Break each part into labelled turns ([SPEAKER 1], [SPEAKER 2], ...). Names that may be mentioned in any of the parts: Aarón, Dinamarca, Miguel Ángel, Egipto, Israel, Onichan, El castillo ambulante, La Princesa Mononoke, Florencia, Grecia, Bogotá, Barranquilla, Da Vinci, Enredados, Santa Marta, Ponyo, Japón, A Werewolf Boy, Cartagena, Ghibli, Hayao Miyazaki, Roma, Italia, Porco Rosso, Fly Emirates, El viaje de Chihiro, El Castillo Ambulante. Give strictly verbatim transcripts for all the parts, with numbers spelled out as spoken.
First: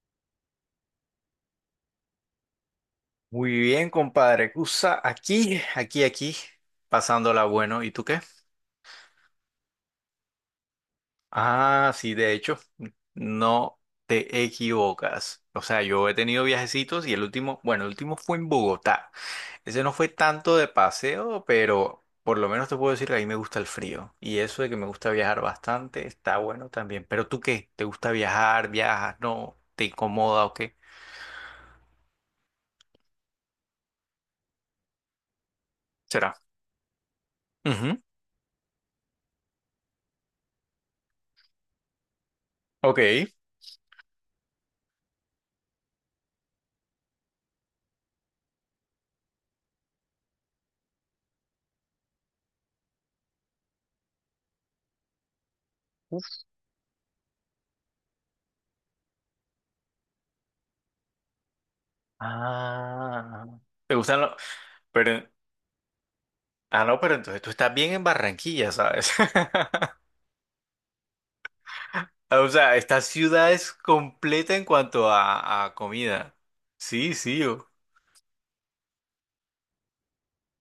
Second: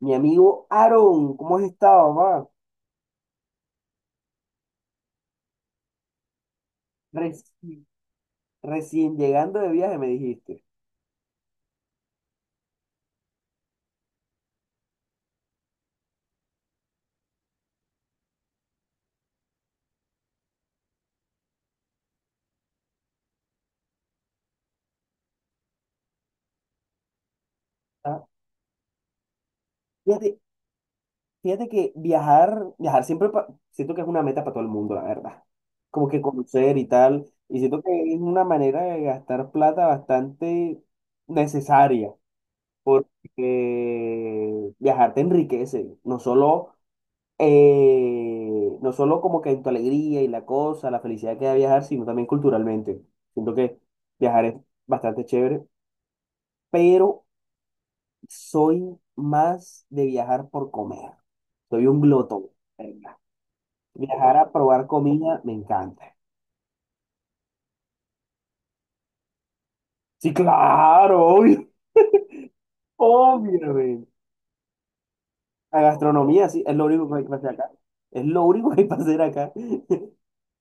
[SPEAKER 1] Mi amigo Aaron, ¿cómo has estado, mamá?
[SPEAKER 2] Muy bien, compadre. Cusa, aquí, aquí, aquí, pasándola bueno.
[SPEAKER 1] Recién,
[SPEAKER 2] ¿Y tú qué?
[SPEAKER 1] recién llegando de viaje, me dijiste.
[SPEAKER 2] Ah, sí, de hecho, no te equivocas. O sea, yo he tenido viajecitos y el último, bueno, el último fue en Bogotá. Ese no fue tanto de paseo, pero por lo menos te puedo decir que a mí me gusta el frío. Y eso de que me gusta viajar bastante está bueno también. Pero ¿tú qué? ¿Te gusta
[SPEAKER 1] Ah,
[SPEAKER 2] viajar? ¿Viajas? ¿No? ¿Te
[SPEAKER 1] Fíjate,
[SPEAKER 2] incomoda o qué?
[SPEAKER 1] fíjate que viajar, viajar siempre pa- siento que es una meta para todo el mundo, la verdad. Como que
[SPEAKER 2] ¿Será?
[SPEAKER 1] conocer y tal. Y siento que
[SPEAKER 2] Ujú.
[SPEAKER 1] es una manera de gastar plata bastante necesaria,
[SPEAKER 2] Ok.
[SPEAKER 1] porque viajar te enriquece, no solo eh, no solo como que en tu alegría y la cosa, la felicidad que da viajar, sino también culturalmente. Siento que viajar es bastante chévere, pero soy más de viajar por comer. Soy un glotón, ¿verdad?
[SPEAKER 2] Ah, ¿te gustan los...?
[SPEAKER 1] Viajar a probar
[SPEAKER 2] Pero,
[SPEAKER 1] comida me encanta.
[SPEAKER 2] ah, no, pero entonces tú estás bien en Barranquilla, ¿sabes?
[SPEAKER 1] Sí, claro, obvio,
[SPEAKER 2] O sea, esta ciudad es
[SPEAKER 1] obviamente.
[SPEAKER 2] completa en cuanto a, a
[SPEAKER 1] La
[SPEAKER 2] comida.
[SPEAKER 1] gastronomía, sí, es lo único
[SPEAKER 2] Sí,
[SPEAKER 1] que hay que
[SPEAKER 2] sí.
[SPEAKER 1] hacer
[SPEAKER 2] yo-
[SPEAKER 1] acá. Es lo único que hay que hacer acá.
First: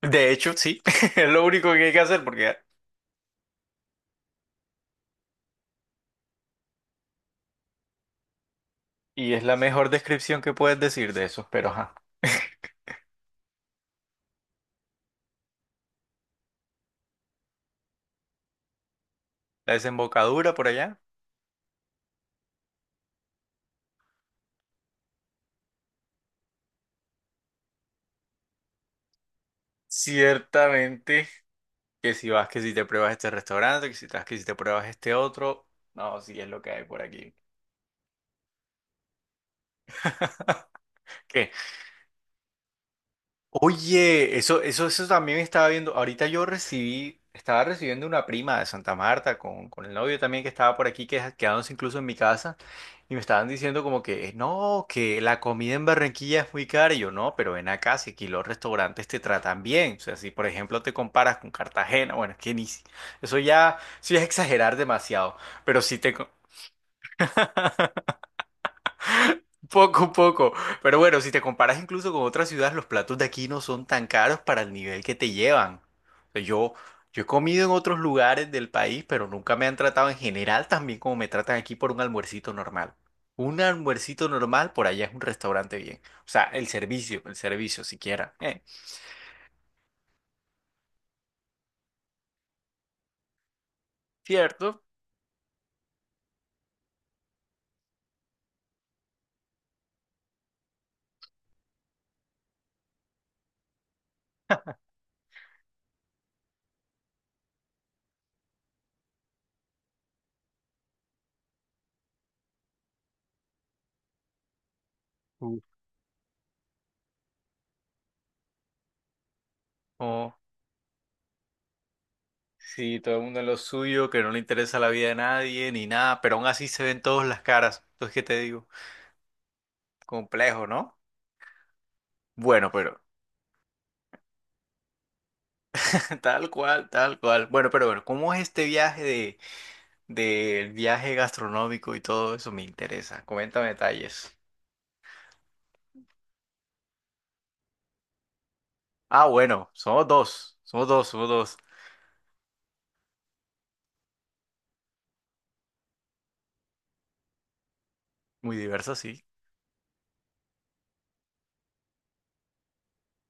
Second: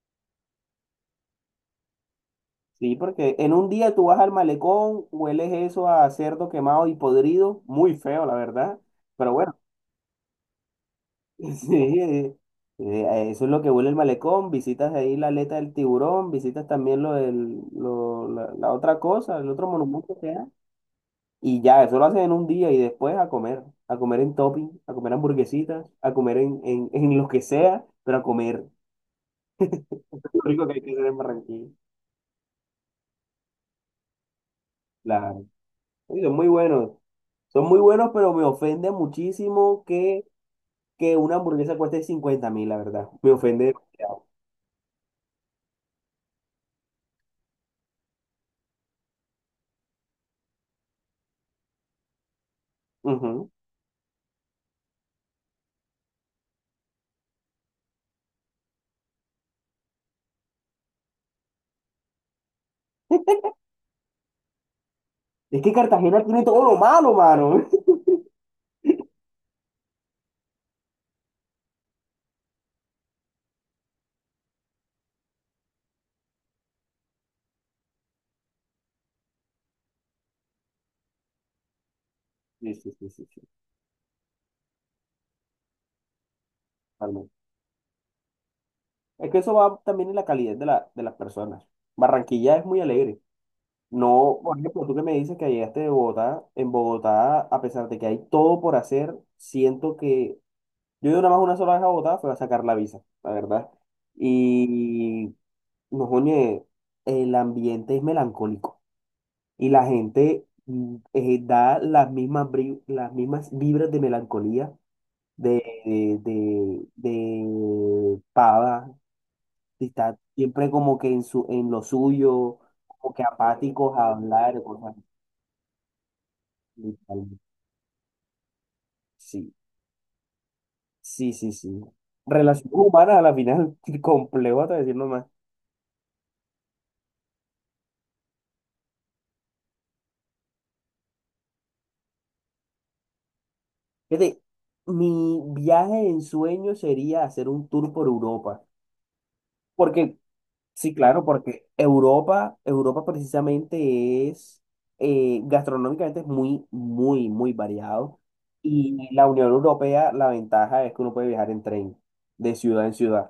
[SPEAKER 2] De hecho, sí. Es lo único que hay que hacer porque...
[SPEAKER 1] Sí, porque en un día tú vas al malecón, hueles eso a cerdo quemado y podrido, muy feo, la verdad. Pero
[SPEAKER 2] Y es la
[SPEAKER 1] bueno,
[SPEAKER 2] mejor descripción que puedes decir de eso, pero
[SPEAKER 1] sí,
[SPEAKER 2] ajá.
[SPEAKER 1] eh, eh, eso es lo que huele el malecón. Visitas ahí la aleta del tiburón, visitas también lo del, lo- la, la otra cosa, el otro
[SPEAKER 2] La
[SPEAKER 1] monumento que hay.
[SPEAKER 2] desembocadura por allá.
[SPEAKER 1] Y ya, eso lo haces en un día y después a comer, a comer en topping, a comer hamburguesitas, a comer en, en, en lo que sea, pero a comer. Lo rico que hay que hacer en
[SPEAKER 2] Ciertamente
[SPEAKER 1] Barranquilla.
[SPEAKER 2] que si vas, que si te pruebas este restaurante, que si te vas, que si te pruebas este
[SPEAKER 1] Claro.
[SPEAKER 2] otro. No,
[SPEAKER 1] Uy, son
[SPEAKER 2] sí
[SPEAKER 1] muy
[SPEAKER 2] es lo que hay
[SPEAKER 1] buenos.
[SPEAKER 2] por aquí.
[SPEAKER 1] Son muy buenos, pero me ofende muchísimo que, que una hamburguesa cueste cincuenta mil, la verdad. Me ofende demasiado.
[SPEAKER 2] Oye, eso, eso, eso también estaba viendo. Ahorita yo recibí, estaba recibiendo una prima de Santa Marta con, con el novio también que estaba por aquí, que quedándose incluso en mi casa, y me estaban
[SPEAKER 1] Ujú.
[SPEAKER 2] diciendo como que no, que la comida en Barranquilla es muy cara. Y yo, no, pero ven acá, si aquí los restaurantes te tratan bien. O sea, si por ejemplo te comparas con Cartagena, bueno, es que ni, si- eso ya, eso ya es exagerar demasiado.
[SPEAKER 1] Es que
[SPEAKER 2] Pero si te,
[SPEAKER 1] Cartagena tiene todo lo malo, mano.
[SPEAKER 2] poco, poco. Pero bueno, si te comparas incluso con otras ciudades, los platos de aquí no son tan caros para el nivel que te llevan. O sea, yo, yo he comido en otros lugares del país, pero nunca me han tratado en general tan bien como me tratan aquí por un almuercito
[SPEAKER 1] Sí, sí,
[SPEAKER 2] normal.
[SPEAKER 1] sí, sí, sí,
[SPEAKER 2] Un almuercito normal por allá es un restaurante bien. O sea, el servicio,
[SPEAKER 1] totalmente.
[SPEAKER 2] el servicio siquiera. Eh,
[SPEAKER 1] Es que eso va también en la calidad de, la, de las personas. Barranquilla es muy alegre. No, por
[SPEAKER 2] ¿cierto?
[SPEAKER 1] ejemplo, tú que me dices que llegaste de Bogotá, en Bogotá, a pesar de que hay todo por hacer, siento que yo he ido nada más una sola vez a Bogotá, fue a sacar la visa, la verdad. Y no, oye, el ambiente es melancólico y la gente mm, eh, da las mismas, bri- las mismas vibras de melancolía de,
[SPEAKER 2] Uf.
[SPEAKER 1] de, de, de Pava. Y está
[SPEAKER 2] Oh,
[SPEAKER 1] siempre como que en, su, en lo suyo,
[SPEAKER 2] sí,
[SPEAKER 1] como
[SPEAKER 2] todo el
[SPEAKER 1] que
[SPEAKER 2] mundo en lo
[SPEAKER 1] apáticos a
[SPEAKER 2] suyo, que no le
[SPEAKER 1] hablar,
[SPEAKER 2] interesa la
[SPEAKER 1] cosas
[SPEAKER 2] vida de nadie ni nada, pero aún así se ven todas
[SPEAKER 1] así.
[SPEAKER 2] las caras. Entonces, ¿qué te digo?
[SPEAKER 1] Sí,
[SPEAKER 2] Complejo, ¿no?
[SPEAKER 1] sí, sí, sí.
[SPEAKER 2] Bueno,
[SPEAKER 1] Relaciones
[SPEAKER 2] pero...
[SPEAKER 1] humanas a la final, complejo hasta decir nomás.
[SPEAKER 2] Tal cual, tal cual. Bueno, pero bueno, ¿cómo es este viaje de del viaje gastronómico y todo eso? Me interesa. Coméntame detalles.
[SPEAKER 1] Fíjate, mi viaje en sueño sería hacer un tour por Europa.
[SPEAKER 2] Ah, bueno, somos
[SPEAKER 1] Porque
[SPEAKER 2] dos, somos
[SPEAKER 1] Sí,
[SPEAKER 2] dos,
[SPEAKER 1] claro,
[SPEAKER 2] somos dos.
[SPEAKER 1] porque Europa, Europa precisamente es, eh, gastronómicamente es muy, muy, muy variado.
[SPEAKER 2] Muy diverso,
[SPEAKER 1] Y
[SPEAKER 2] sí.
[SPEAKER 1] la Unión Europea, la ventaja es que uno puede viajar en tren, de ciudad en ciudad.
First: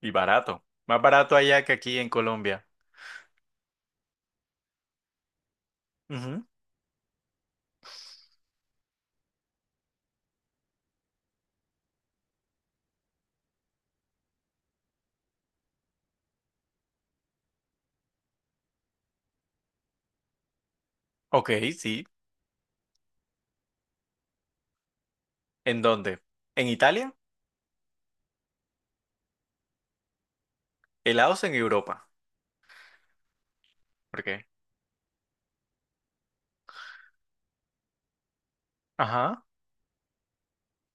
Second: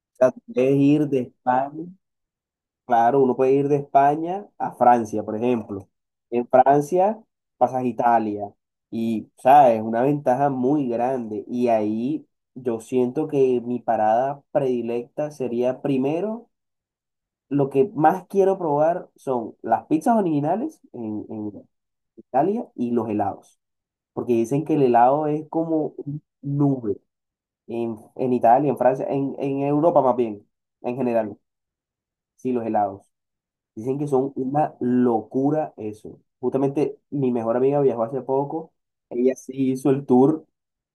[SPEAKER 2] Y
[SPEAKER 1] O sea, tú
[SPEAKER 2] barato.
[SPEAKER 1] puedes
[SPEAKER 2] Más
[SPEAKER 1] ir de
[SPEAKER 2] barato allá que
[SPEAKER 1] España,
[SPEAKER 2] aquí en Colombia.
[SPEAKER 1] claro, uno puede ir de España a Francia, por ejemplo.
[SPEAKER 2] Ujú.
[SPEAKER 1] En Francia pasas a Italia. Y, sabes, es una ventaja muy grande. Y ahí yo siento que mi parada predilecta sería primero lo que más quiero probar son las pizzas originales en,
[SPEAKER 2] Ok,
[SPEAKER 1] en
[SPEAKER 2] sí.
[SPEAKER 1] Italia y los helados, porque dicen que el helado es
[SPEAKER 2] ¿En
[SPEAKER 1] como
[SPEAKER 2] dónde?
[SPEAKER 1] un
[SPEAKER 2] ¿En
[SPEAKER 1] nube
[SPEAKER 2] Italia?
[SPEAKER 1] en, en Italia, en Francia, en, en Europa más bien, en general,
[SPEAKER 2] Helados en Europa.
[SPEAKER 1] sí, los helados. Dicen que
[SPEAKER 2] ¿Por
[SPEAKER 1] son
[SPEAKER 2] qué?
[SPEAKER 1] una locura eso. Justamente mi mejor amiga viajó hace poco, ella
[SPEAKER 2] Ajá.
[SPEAKER 1] sí hizo el tour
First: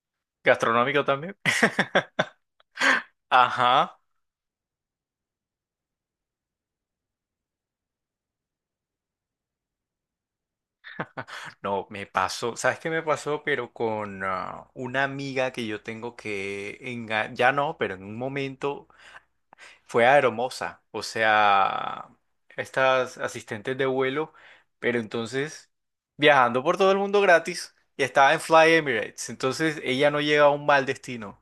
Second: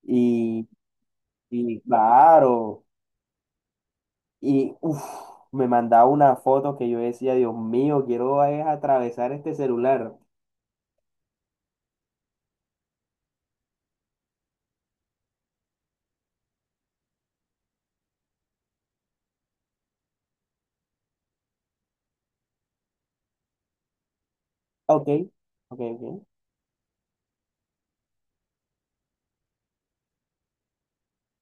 [SPEAKER 1] y,
[SPEAKER 2] Gastronómico también.
[SPEAKER 1] y claro,
[SPEAKER 2] Ajá.
[SPEAKER 1] y uf, me mandaba una foto que yo decía, Dios mío, quiero es atravesar este celular.
[SPEAKER 2] No, me pasó, ¿sabes qué me pasó? Pero con ah, una amiga que yo tengo que, enga- ya no, pero en un momento fue aeromoza, o sea, estas asistentes de vuelo, pero
[SPEAKER 1] Ok,
[SPEAKER 2] entonces
[SPEAKER 1] ok, ok.
[SPEAKER 2] viajando por todo el mundo gratis y estaba en Fly Emirates, entonces ella no llega a un mal destino.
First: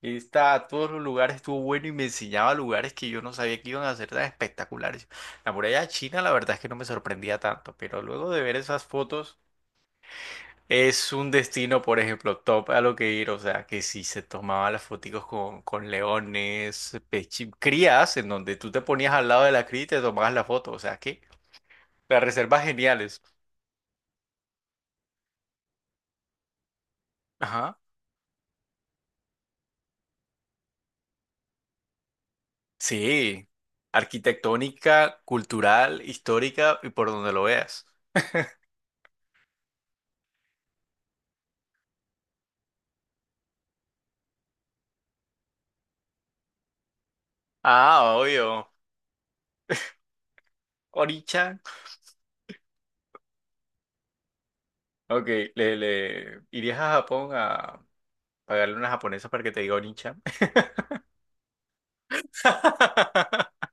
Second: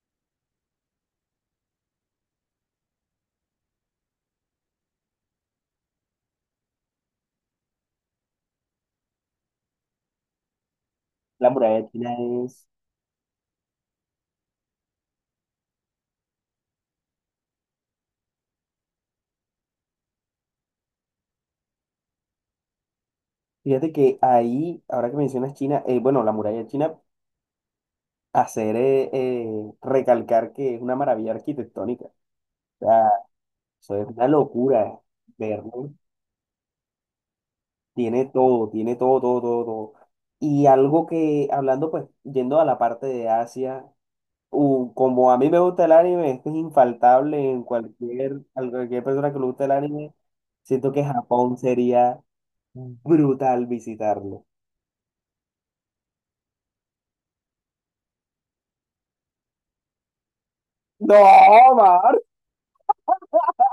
[SPEAKER 2] Y está a todos los lugares, estuvo bueno y me enseñaba lugares que yo no sabía que iban a ser tan espectaculares. La muralla china, la verdad es que no me sorprendía tanto, pero luego de ver esas fotos... Es un
[SPEAKER 1] La
[SPEAKER 2] destino,
[SPEAKER 1] muralla
[SPEAKER 2] por
[SPEAKER 1] china
[SPEAKER 2] ejemplo,
[SPEAKER 1] es...
[SPEAKER 2] top a lo que ir, o sea, que si se tomaban las foticos con, con leones, pechi- crías, en donde tú te ponías al lado de la cría y te tomabas la foto, o sea, que las reservas geniales.
[SPEAKER 1] Fíjate que ahí, ahora que mencionas China, eh, bueno, la muralla china,
[SPEAKER 2] Ajá.
[SPEAKER 1] hacer eh, eh, recalcar que es una maravilla arquitectónica. O sea,
[SPEAKER 2] Sí,
[SPEAKER 1] eso es una locura
[SPEAKER 2] arquitectónica,
[SPEAKER 1] verlo.
[SPEAKER 2] cultural, histórica y por donde lo veas.
[SPEAKER 1] Tiene todo, tiene todo, todo, todo, todo. Y algo que, hablando pues, yendo a la parte de Asia, u- como a mí me gusta el anime, esto es infaltable en
[SPEAKER 2] Ah,
[SPEAKER 1] cualquier, a
[SPEAKER 2] obvio.
[SPEAKER 1] cualquier persona que le guste el anime, siento que Japón
[SPEAKER 2] Onichan.
[SPEAKER 1] sería brutal visitarlo.
[SPEAKER 2] Ok, le, le irías a Japón a pagarle a una japonesa para que te diga Onichan.
[SPEAKER 1] No, Mar.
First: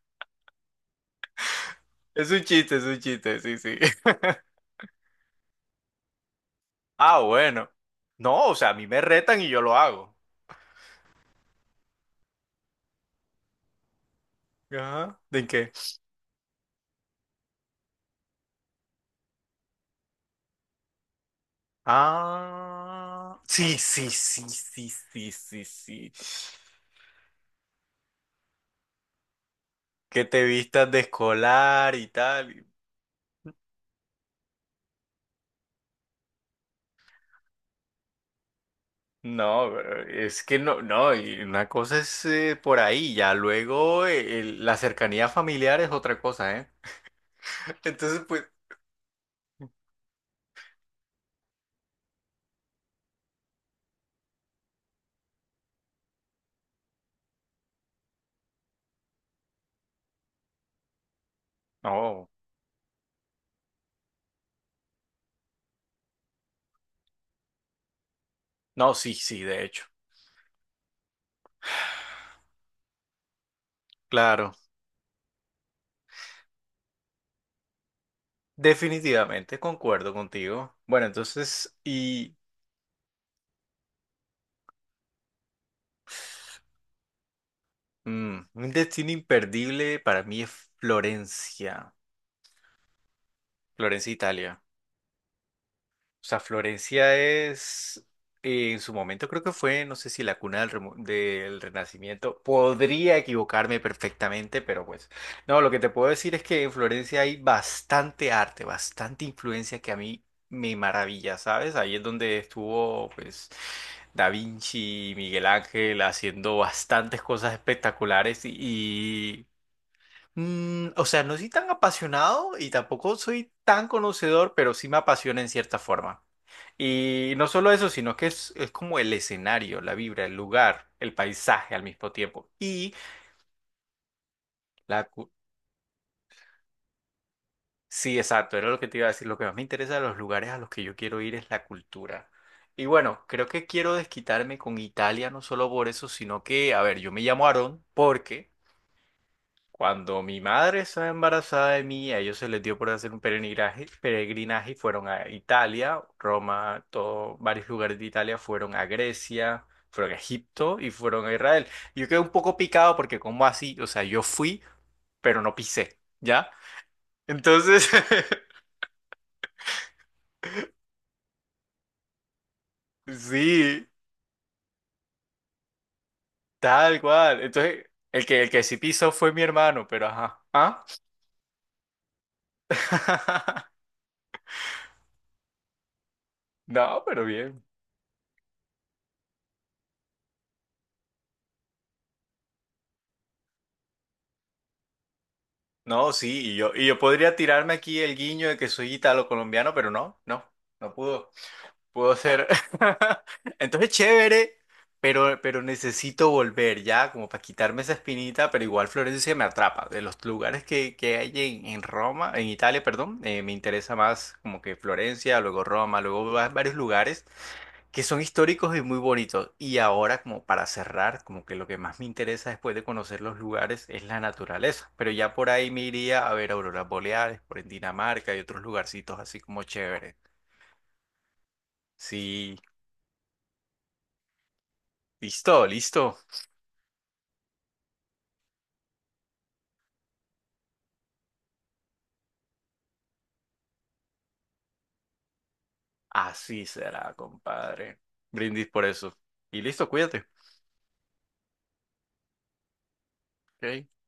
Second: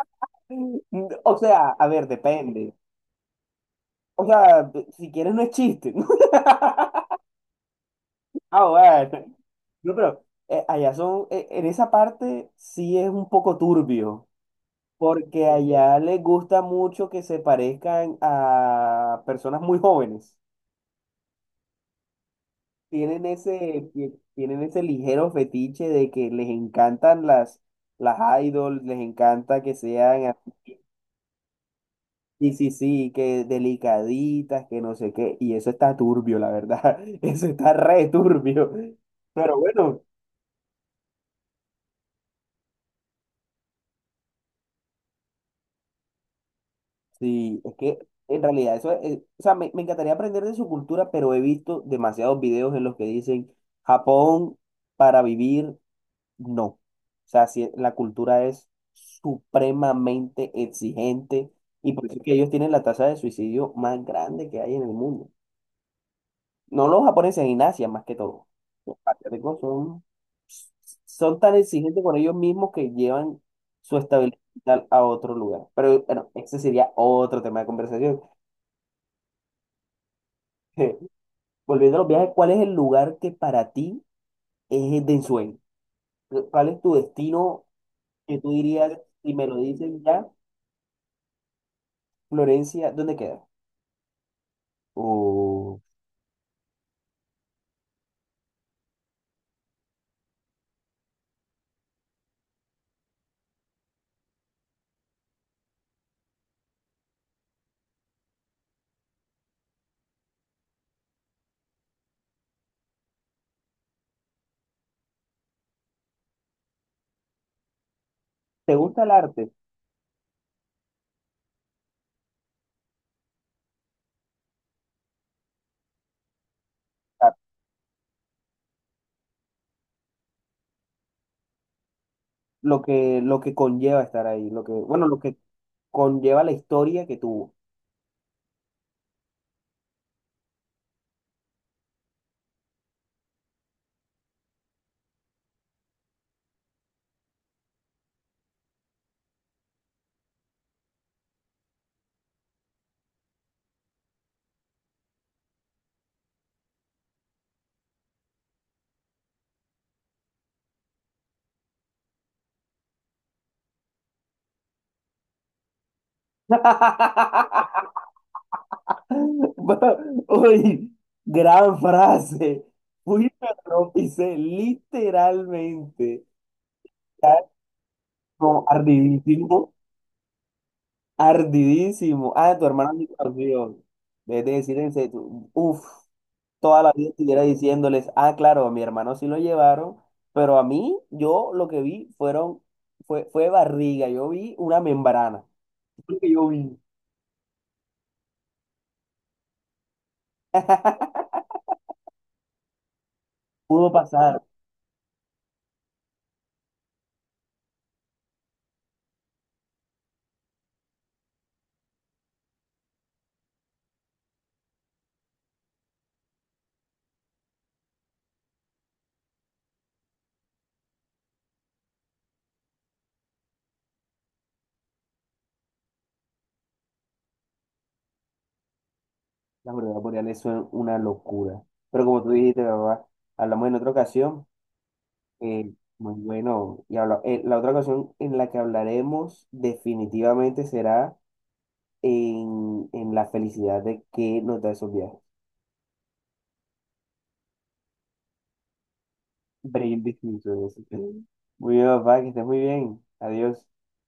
[SPEAKER 1] O sea, a ver,
[SPEAKER 2] Es un
[SPEAKER 1] depende.
[SPEAKER 2] chiste, es un chiste, sí, sí.
[SPEAKER 1] O sea, si quieres no es chiste.
[SPEAKER 2] Ah, bueno. No, o
[SPEAKER 1] Ah,
[SPEAKER 2] sea, a mí me
[SPEAKER 1] bueno.
[SPEAKER 2] retan y yo lo
[SPEAKER 1] No,
[SPEAKER 2] hago.
[SPEAKER 1] pero eh, allá son, eh, en esa parte sí es un poco turbio,
[SPEAKER 2] Ajá. ¿De
[SPEAKER 1] porque
[SPEAKER 2] qué?
[SPEAKER 1] allá les gusta mucho que se parezcan a personas muy jóvenes. Tienen
[SPEAKER 2] Ah, sí,
[SPEAKER 1] ese,
[SPEAKER 2] sí,
[SPEAKER 1] ti-
[SPEAKER 2] sí,
[SPEAKER 1] tienen ese
[SPEAKER 2] sí,
[SPEAKER 1] ligero
[SPEAKER 2] sí, sí,
[SPEAKER 1] fetiche de
[SPEAKER 2] sí.
[SPEAKER 1] que les encantan las, las, idols, les encanta que
[SPEAKER 2] Que
[SPEAKER 1] sean
[SPEAKER 2] te
[SPEAKER 1] así.
[SPEAKER 2] vistas de escolar y
[SPEAKER 1] Sí,
[SPEAKER 2] tal.
[SPEAKER 1] sí, sí, que delicaditas, que no sé qué, y eso está turbio, la verdad, eso está re turbio, pero
[SPEAKER 2] No,
[SPEAKER 1] bueno,
[SPEAKER 2] pero es que no, no, y una cosa es eh, por ahí, ya luego eh, el- la cercanía familiar es otra cosa, ¿eh?
[SPEAKER 1] sí, es que
[SPEAKER 2] Entonces,
[SPEAKER 1] en
[SPEAKER 2] pues,
[SPEAKER 1] realidad eso es, eh, o sea, me, me encantaría aprender de su cultura, pero he visto demasiados videos en los que dicen, Japón para vivir, no, o sea, si la cultura es supremamente exigente, y por eso es
[SPEAKER 2] no,
[SPEAKER 1] que ellos tienen la tasa de suicidio más grande que hay en el mundo. No los japoneses, en Asia más que todo.
[SPEAKER 2] no,
[SPEAKER 1] Los
[SPEAKER 2] sí, sí,
[SPEAKER 1] asiáticos
[SPEAKER 2] de hecho,
[SPEAKER 1] son, son tan exigentes con ellos mismos que llevan su estabilidad
[SPEAKER 2] claro,
[SPEAKER 1] a otro lugar. Pero bueno, ese sería otro tema de conversación.
[SPEAKER 2] definitivamente concuerdo contigo. Bueno, entonces,
[SPEAKER 1] Volviendo a los viajes,
[SPEAKER 2] y
[SPEAKER 1] ¿cuál es el lugar que para ti es de ensueño? ¿Cuál es tu destino que
[SPEAKER 2] mm,
[SPEAKER 1] tú
[SPEAKER 2] un
[SPEAKER 1] dirías,
[SPEAKER 2] destino
[SPEAKER 1] si me lo
[SPEAKER 2] imperdible
[SPEAKER 1] dicen
[SPEAKER 2] para
[SPEAKER 1] ya,
[SPEAKER 2] mí es Florencia,
[SPEAKER 1] Florencia, ¿dónde queda?
[SPEAKER 2] Florencia, Italia.
[SPEAKER 1] O,
[SPEAKER 2] O sea, Florencia es, eh, en su momento creo que fue, no sé si la cuna del, remo- del Renacimiento. Podría equivocarme perfectamente, pero pues, no, lo que te puedo decir es que en Florencia hay bastante arte, bastante influencia que a mí me maravilla, ¿sabes? Ahí es donde estuvo, pues, Da Vinci, Miguel Ángel haciendo bastantes cosas espectaculares
[SPEAKER 1] ¿Te gusta el
[SPEAKER 2] y,
[SPEAKER 1] arte?
[SPEAKER 2] mm, o sea, no soy tan apasionado y tampoco soy tan conocedor, pero sí me apasiona en cierta forma.
[SPEAKER 1] Ah,
[SPEAKER 2] Y no solo eso, sino que es, es como el escenario, la vibra, el lugar, el paisaje al mismo tiempo.
[SPEAKER 1] Lo
[SPEAKER 2] Y
[SPEAKER 1] que, lo que conlleva estar ahí, lo que,
[SPEAKER 2] la...
[SPEAKER 1] bueno, lo
[SPEAKER 2] cu-
[SPEAKER 1] que conlleva la historia que tuvo.
[SPEAKER 2] sí, exacto, era lo que te iba a decir. Lo que más me interesa de los lugares a los que yo quiero ir es la cultura. Y bueno, creo que quiero desquitarme con Italia, no solo por eso, sino que, a ver, yo me llamo Aarón porque... Cuando mi madre estaba embarazada de mí, a ellos se les dio por hacer un peregrinaje, peregrinaje, y fueron a Italia, Roma, todo, varios lugares de Italia, fueron a Grecia, fueron a Egipto y fueron a Israel. Yo quedé un poco picado porque ¿cómo así? O sea, yo fui, pero no pisé, ¿ya? Entonces,
[SPEAKER 1] Va- Uy, gran frase. Fui a
[SPEAKER 2] sí,
[SPEAKER 1] lo literalmente.
[SPEAKER 2] tal cual.
[SPEAKER 1] Está
[SPEAKER 2] Entonces, el que, el
[SPEAKER 1] como
[SPEAKER 2] que sí pisó fue mi
[SPEAKER 1] ardidísimo,
[SPEAKER 2] hermano, pero ajá. ¿Ah?
[SPEAKER 1] ardidísimo. Ah, tu hermano ni campeón. Vez de decir en serio, uff, toda la
[SPEAKER 2] No,
[SPEAKER 1] vida
[SPEAKER 2] pero
[SPEAKER 1] estuviera
[SPEAKER 2] bien.
[SPEAKER 1] diciéndoles, ah, claro, a mi hermano sí lo llevaron, pero a mí, yo lo que vi fueron, fue, fue barriga, yo vi una membrana.
[SPEAKER 2] No,
[SPEAKER 1] Lo que yo
[SPEAKER 2] sí, y yo,
[SPEAKER 1] vi,
[SPEAKER 2] y yo podría tirarme aquí el guiño de que soy italo-colombiano, pero no, no, no pudo. Puedo ser. Entonces,
[SPEAKER 1] pudo pasar.
[SPEAKER 2] chévere, pero, pero necesito volver ya, como para quitarme esa espinita, pero igual Florencia me atrapa. De los lugares que, que hay en, en Roma, en Italia, perdón, eh, me interesa más como que Florencia, luego Roma, luego va- varios lugares que son históricos y muy bonitos. Y ahora, como para cerrar, como que lo que más me interesa después de conocer los lugares es la naturaleza. Pero ya por ahí me iría a ver auroras boreales, por en Dinamarca y otros lugarcitos así como
[SPEAKER 1] Las auroras
[SPEAKER 2] chévere.
[SPEAKER 1] boreales son una locura. Pero como tú
[SPEAKER 2] Sí.
[SPEAKER 1] dijiste, papá, hablamos en otra ocasión.
[SPEAKER 2] Listo,
[SPEAKER 1] eh, muy
[SPEAKER 2] listo.
[SPEAKER 1] bueno. Y habla- eh, la otra ocasión en la que hablaremos definitivamente será en, en la felicidad de que nos da esos viajes.
[SPEAKER 2] Así será, compadre. Brindis por eso. Y listo,
[SPEAKER 1] Brindis,
[SPEAKER 2] cuídate.
[SPEAKER 1] mis Muy bien, papá, que estés muy bien. Adiós.
[SPEAKER 2] Ok.